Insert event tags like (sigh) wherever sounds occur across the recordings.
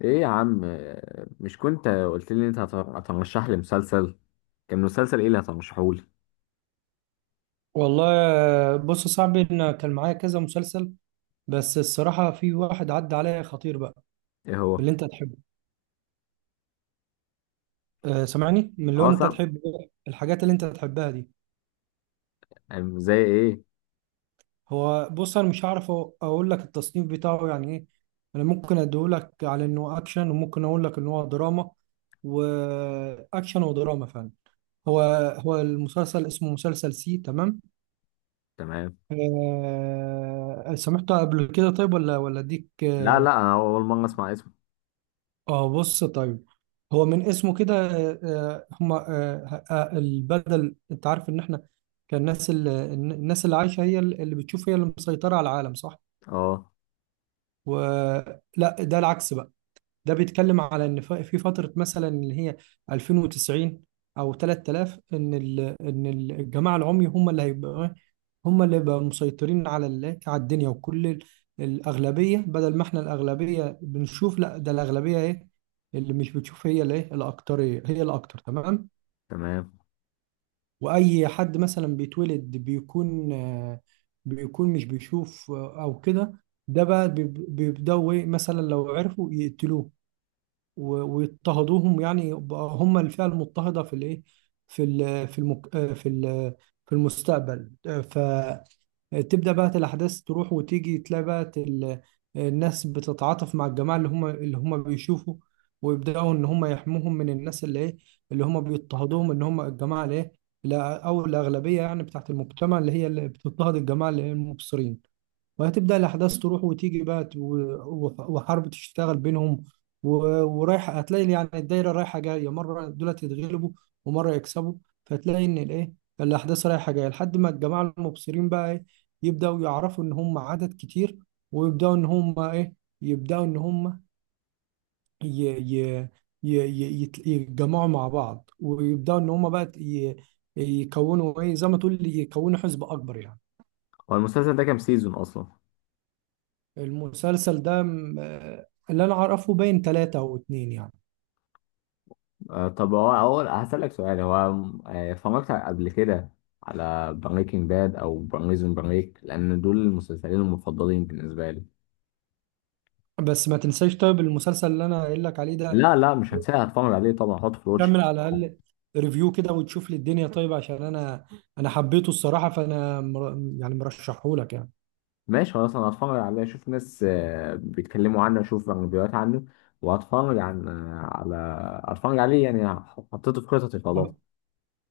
ايه يا عم؟ مش كنت قلت لي انت هترشح لي مسلسل؟ كان مسلسل ايه اللي هترشحه لي؟ والله، بص يا صاحبي، انا كان معايا كذا مسلسل. بس الصراحه في واحد عدى عليا خطير بقى ايه هو؟ اللي انت تحبه. أه، سامعني، من اللي اه انت سام. تحبه إيه؟ الحاجات اللي انت تحبها دي. زي ايه؟ هو بص انا مش هعرف اقول لك التصنيف بتاعه يعني ايه. انا ممكن اديهولك على انه اكشن، وممكن اقول لك ان هو دراما، واكشن ودراما فعلا. هو هو المسلسل اسمه مسلسل سي تمام. تمام. أه، سمعته قبل كده طيب ولا اديك لا لا، انا اول مره اسمع اسمه. اه بص طيب. هو من اسمه كده هما البدل، انت عارف ان احنا كان الناس الناس اللي عايشه هي اللي بتشوف، هي اللي مسيطره على العالم، صح اه ولا ده العكس بقى. ده بيتكلم على ان في فتره مثلا اللي هي 2090 او 3000، ان الجماعه العمي هم اللي هيبقوا، هم اللي بقى مسيطرين على على الدنيا، وكل الأغلبية. بدل ما احنا الأغلبية بنشوف، لا، ده الأغلبية ايه اللي مش بتشوف هي الايه، الأكترية هي الأكتر تمام. تمام. وأي حد مثلا بيتولد بيكون بيكون مش بيشوف أو كده، ده بقى بيبدأوا ايه، مثلا لو عرفوا يقتلوه ويضطهدوهم، يعني يبقى هم الفئة المضطهدة في الايه، في ال في المك في ال في المستقبل. فتبدأ بقى الأحداث تروح وتيجي، تلاقي بقى الناس بتتعاطف مع الجماعة اللي هم بيشوفوا، ويبدأوا إن هم يحموهم من الناس اللي إيه، اللي هم بيضطهدوهم، إن هم الجماعة اللي إيه، أو الأغلبية يعني بتاعت المجتمع اللي هي اللي بتضطهد الجماعة اللي هي المبصرين. وهتبدأ الأحداث تروح وتيجي بقى وحرب تشتغل بينهم ورايح، هتلاقي يعني الدايرة رايحة جاية، مرة دولت يتغلبوا ومرة يكسبوا. فتلاقي إن الإيه، الأحداث رايحة جاية لحد ما الجماعة المبصرين بقى إيه، يبدأوا يعرفوا إن هم عدد كتير، ويبدأوا إن هم إيه، يبدأوا إن هم ي... ي... يتجمعوا مع بعض، ويبدأوا إن هم بقى يكونوا إيه، زي ما تقول يكونوا حزب أكبر يعني. هو المسلسل ده كام سيزون اصلا؟ المسلسل ده اللي انا اعرفه باين ثلاثة او اتنين يعني. آه طب، هو اول هسألك سؤال. هو اتفرجت قبل كده على بريكنج باد او بريزون بريك، لان دول المسلسلين المفضلين بالنسبه لي. بس ما تنساش، طيب المسلسل اللي انا قايل لك عليه ده لا لا، مش هنساها، هتفرج عليه طبعا، هحطه في الواتش. كمل على الاقل ريفيو كده، وتشوف لي الدنيا طيب عشان انا حبيته الصراحة، فانا يعني مرشحه لك يعني. ماشي خلاص، انا هتفرج عليه، اشوف ناس بيتكلموا عنه، اشوف فيديوهات عنه، وهتفرج عن آه، على هتفرج عليه يعني، حطيته في خططي خلاص.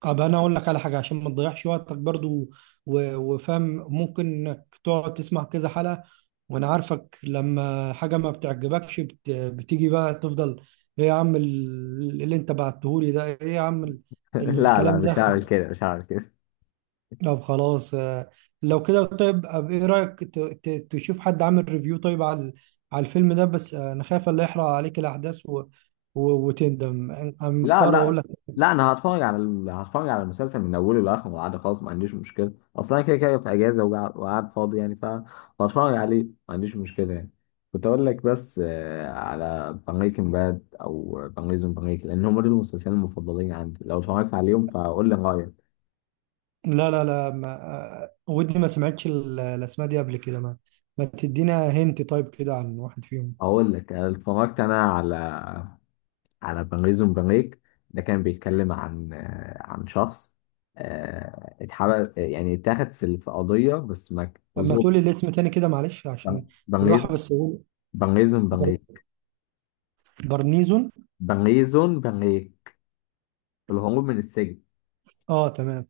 طب انا اقول لك على حاجه عشان ما تضيعش وقتك برضو وفاهم، ممكن انك تقعد تسمع كذا حلقه، وانا عارفك لما حاجه ما بتعجبكش بتيجي بقى تفضل: ايه يا عم، اللي انت بعتهولي ده ايه يا عم، (laughs) لا لا، الكلام مش ده. هعمل كده، مش هعمل كده. طب خلاص، لو كده طيب، ايه رايك تشوف حد عامل ريفيو طيب على على الفيلم ده، بس انا خايف اللي يحرق عليك الاحداث و... وتندم. أنا لا محتار اقول لا لك. لا، انا هتفرج على هتفرج على المسلسل من اوله لاخره، عادي خلاص. ما عنديش مشكله، اصلا انا كده كده في اجازه وقاعد وقاعد فاضي يعني، فهتفرج عليه، ما عنديش مشكله يعني. كنت اقول لك بس على بريكنج باد او بريزون بريك، لان هم دول المسلسلين المفضلين عندي. لو اتفرجت عليهم فقول لي رايك. لا لا لا، ما آه، ودي ما سمعتش الاسماء دي قبل كده، ما تدينا هنت طيب كده عن واحد فيهم. اقول لك، أنا اتفرجت انا على على بنغيزو بنغيك. ده كان بيتكلم عن عن شخص اتحبس يعني، اتاخد في قضيه بس ما ك- اما ظلم. تقولي الاسم تاني كده، معلش، عشان بنغيزو. بالراحه، بس هو بر- بنغيك. برنيزون. بنغيزو بنغيك، الهروب من السجن. اه تمام.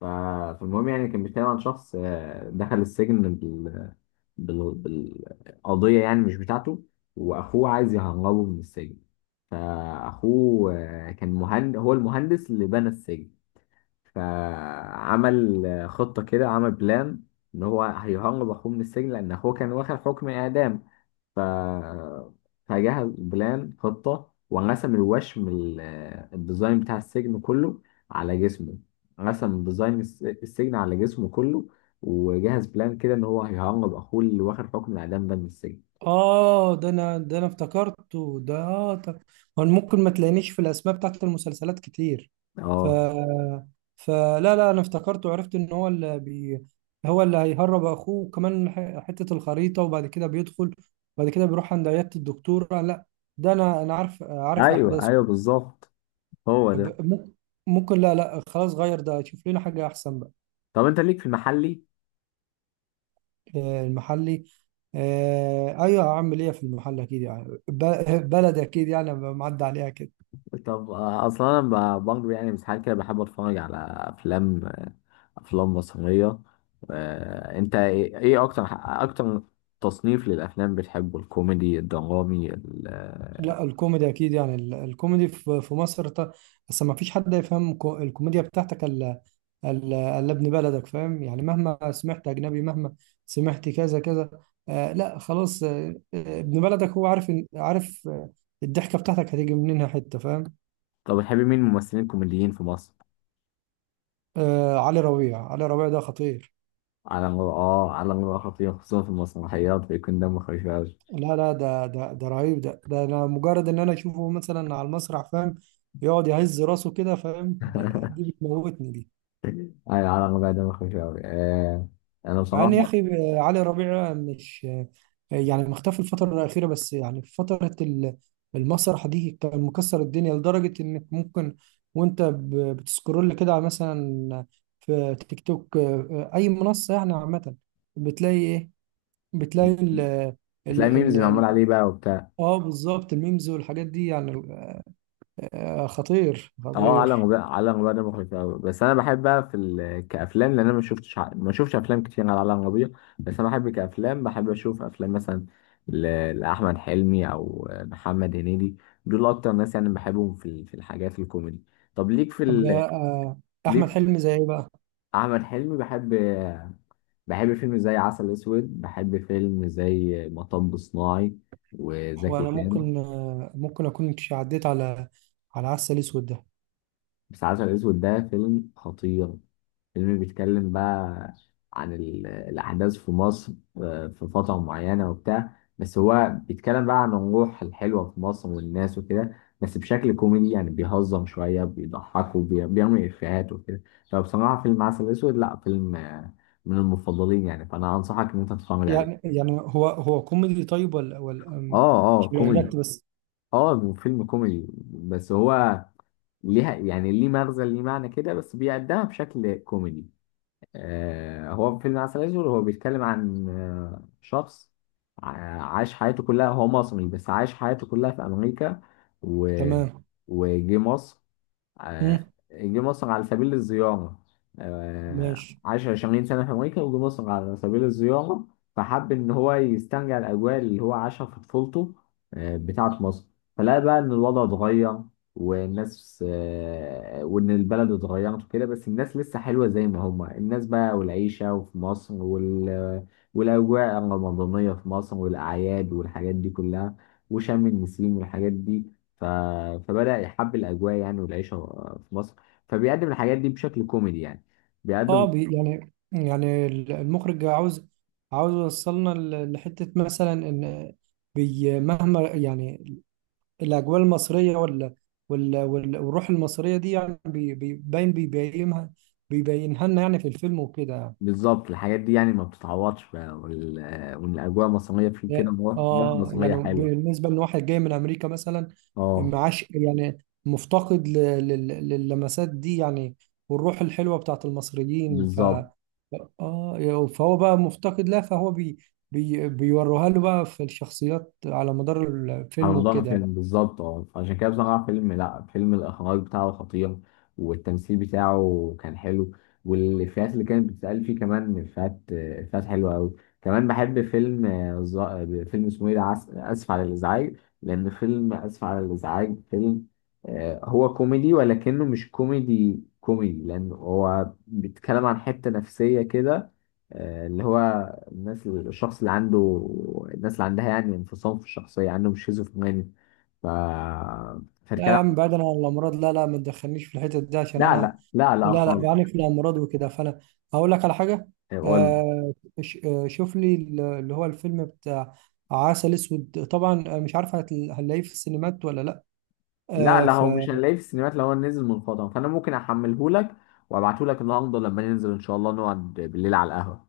ف- فالمهم يعني، كان بيتكلم عن شخص دخل السجن بالقضيه يعني مش بتاعته، واخوه عايز يهربه من السجن. فاخوه كان مهندس، هو المهندس اللي بنى السجن. فعمل خطة كده، عمل بلان إن هو هيهرب أخوه من السجن، لأن أخوه كان واخد حكم إعدام. ف فجهز بلان، خطة، ورسم الوشم الديزاين بتاع السجن كله على جسمه. رسم ديزاين السجن على جسمه كله، وجهز بلان كده إن هو هيهرب أخوه اللي واخد حكم الإعدام ده من السجن. اه، ده انا افتكرته، ده آه، طب هو ممكن ما تلاقينيش في الاسماء بتاعت المسلسلات كتير. ف اه فلا لا، انا افتكرته، عرفت ان هو هو اللي هيهرب اخوه، وكمان حتة الخريطة، وبعد كده بيدخل، وبعد كده بيروح عند عيادة الدكتور. آه لا، ده انا عارف أيوه، احداثه. أيوه بالظبط، هو ده. طب ممكن، لا لا خلاص، غير ده شوف لنا حاجة احسن بقى. طب أنت ليك في المحلي؟ المحلي؟ ايوه، هعمل ايه في المحل اكيد يعني، بلد اكيد يعني معدي عليها كده. طب اصلا انا برضه يعني ساعات كده بحب اتفرج على افلام، افلام مصريه. انت إيه اكتر اكتر تصنيف للافلام بتحبه؟ الكوميدي، الدرامي، لا الكوميدي اكيد يعني، الكوميدي في مصر، بس ما فيش حد يفهم الكوميديا بتاعتك الا، إلا ابن بلدك فاهم، يعني مهما سمعت اجنبي، مهما سمعت كذا كذا، آه لا خلاص، ابن بلدك هو عارف عارف الضحكه بتاعتك هتيجي منين، حته فاهم. طب بتحب مين الممثلين الكوميديين في مصر؟ آه، علي ربيع، علي ربيع ده خطير. على مر. اه، على مر خطير، خصوصا في المسرحيات بيكون دمه خفيف قوي. لا لا، ده رهيب، ده ده انا مجرد ان انا اشوفه مثلا على المسرح، فاهم، يقعد يهز راسه كده، فاهم، دي (laughs) بتموتني دي. على مر دمه خفيف قوي. انا مع ان يا بصراحه، اخي علي ربيع، مش يعني مختفي الفتره الاخيره، بس يعني في فتره المسرح دي كان مكسر الدنيا، لدرجه انك ممكن وانت بتسكرول كده، على مثلا في تيك توك اي منصه يعني عامه، بتلاقي ايه، بتلاقي ال بتلاقي ال ميمز معمول ال- عليه بقى وبتاع. اه بالظبط، الميمز والحاجات دي يعني، خطير اه عالم خطير. غير، عالم غير، ده مخيف قوي. بس انا بحب بقى كافلام، لان انا ما شفتش افلام كتير على عالم غبية. بس انا بحب كافلام، بحب اشوف افلام مثلا ل... لاحمد حلمي او محمد هنيدي. دول اكتر ناس يعني بحبهم في الحاجات الكوميدي. طب طب احمد ليك حلمي زي ايه بقى؟ احمد حلمي بحب. بحب فيلم زي عسل اسود، بحب فيلم زي مطب صناعي، هو وزكي انا شان. ممكن، اكون عديت على عسل اسود ده. بس عسل اسود ده فيلم خطير، فيلم بيتكلم بقى عن الأحداث في مصر في فترة معينة وبتاع. بس هو بيتكلم بقى عن الروح الحلوة في مصر والناس وكده، بس بشكل كوميدي يعني، بيهزم شوية، بيضحك وبيعمل إفيهات وكده. فبصراحة فيلم عسل أسود، لأ فيلم من المفضلين يعني، فأنا أنصحك إن أنت تتفرج يعني عليه. يعني هو كوميدي طيب، ولا اه اه مش كوميدي. بيعجبك بس. اه فيلم كوميدي، بس هو ليها يعني، ليه مغزى، ليه معنى كده، بس بيقدمها بشكل كوميدي. هو فيلم عسل اسود هو بيتكلم عن شخص عاش حياته كلها، هو مصري بس عاش حياته كلها في امريكا، و... تمام. وجه مصر. آه، مم. جه مصر على سبيل الزيارة. آه، ماشي. عاش 20 سنة في أمريكا وجه مصر على سبيل الزيارة. فحب إن هو يسترجع الأجواء اللي هو عاشها في طفولته، بتاعة مصر. فلقى بقى إن الوضع اتغير، والناس وإن البلد اتغيرت وكده، بس الناس لسه حلوة زي ما هما الناس بقى، والعيشة وفي مصر والأجواء الرمضانية في مصر، والأعياد والحاجات دي كلها، وشم النسيم والحاجات دي. ف... فبدأ يحب الأجواء يعني، والعيشة في مصر. فبيقدم الحاجات دي بشكل كوميدي يعني، اه بيقدم يعني المخرج عاوز، عاوز يوصلنا لحتة مثلا، ان مهما يعني الاجواء المصرية والروح المصرية دي، يعني بيبينها، بيبينها لنا يعني في الفيلم وكده. بالظبط. الحاجات دي يعني ما بتتعوضش بقى، والأجواء المصرية، في كده مواقف اه مصرية يعني حلوة. بالنسبه ان واحد جاي من امريكا مثلا، اه معاش يعني مفتقد للمسات دي، يعني والروح الحلوه بتاعت المصريين. بالظبط، اه فهو بقى مفتقد لها، فهو بي بي بيوروها له بقى في الشخصيات على مدار على الفيلم مدار وكده. الفيلم، بالظبط. اه عشان كده بصراحة، فيلم، لا، فيلم الإخراج بتاعه خطير، والتمثيل بتاعه كان حلو، والإفيهات اللي كانت بتتقال فيه كمان، إفيهات حلوة أوي. كمان بحب فيلم فيلم اسمه إيه ده؟ آسف على الإزعاج. لأن فيلم آسف على الإزعاج، فيلم هو كوميدي ولكنه مش كوميدي كوميدي، لأن هو بيتكلم عن حتة نفسية كده اللي هو الناس، الشخص اللي عنده، الناس اللي عندها يعني انفصام في الشخصية، عندهم شيزوفرينيا. ف لا يا فالكلام، عم، بعيدا عن الامراض، لا لا، ما تدخلنيش في الحتت دي عشان لا انا، لا لا لا لا لا خالص. بعاني من امراض وكده، فانا هقول لك على حاجه. يقول، آه، شوف لي اللي هو الفيلم بتاع عسل اسود طبعا، مش عارف هنلاقيه في السينمات ولا لا. لا آه لا، هو مش هنلاقيه في السينمات. لو هو نزل منقطع فأنا ممكن أحمله لك وأبعته لك النهاردة، لما ننزل إن شاء الله نقعد بالليل على القهوة،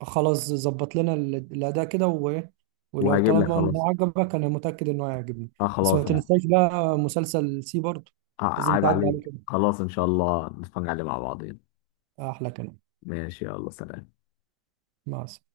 فخلاص، ظبط لنا الاداء كده، وايه، ولو وهجيب لك طالما خلاص. انه عجبك انا متاكد انه هيعجبني. أه بس ما خلاص، تنساش بقى مسلسل سي برضه، لازم عيب تعدي عليه عليك! كده. خلاص إن شاء الله نتفرج عليه مع بعضين. احلى كلام. ماشي، يلا سلام. مع السلامه.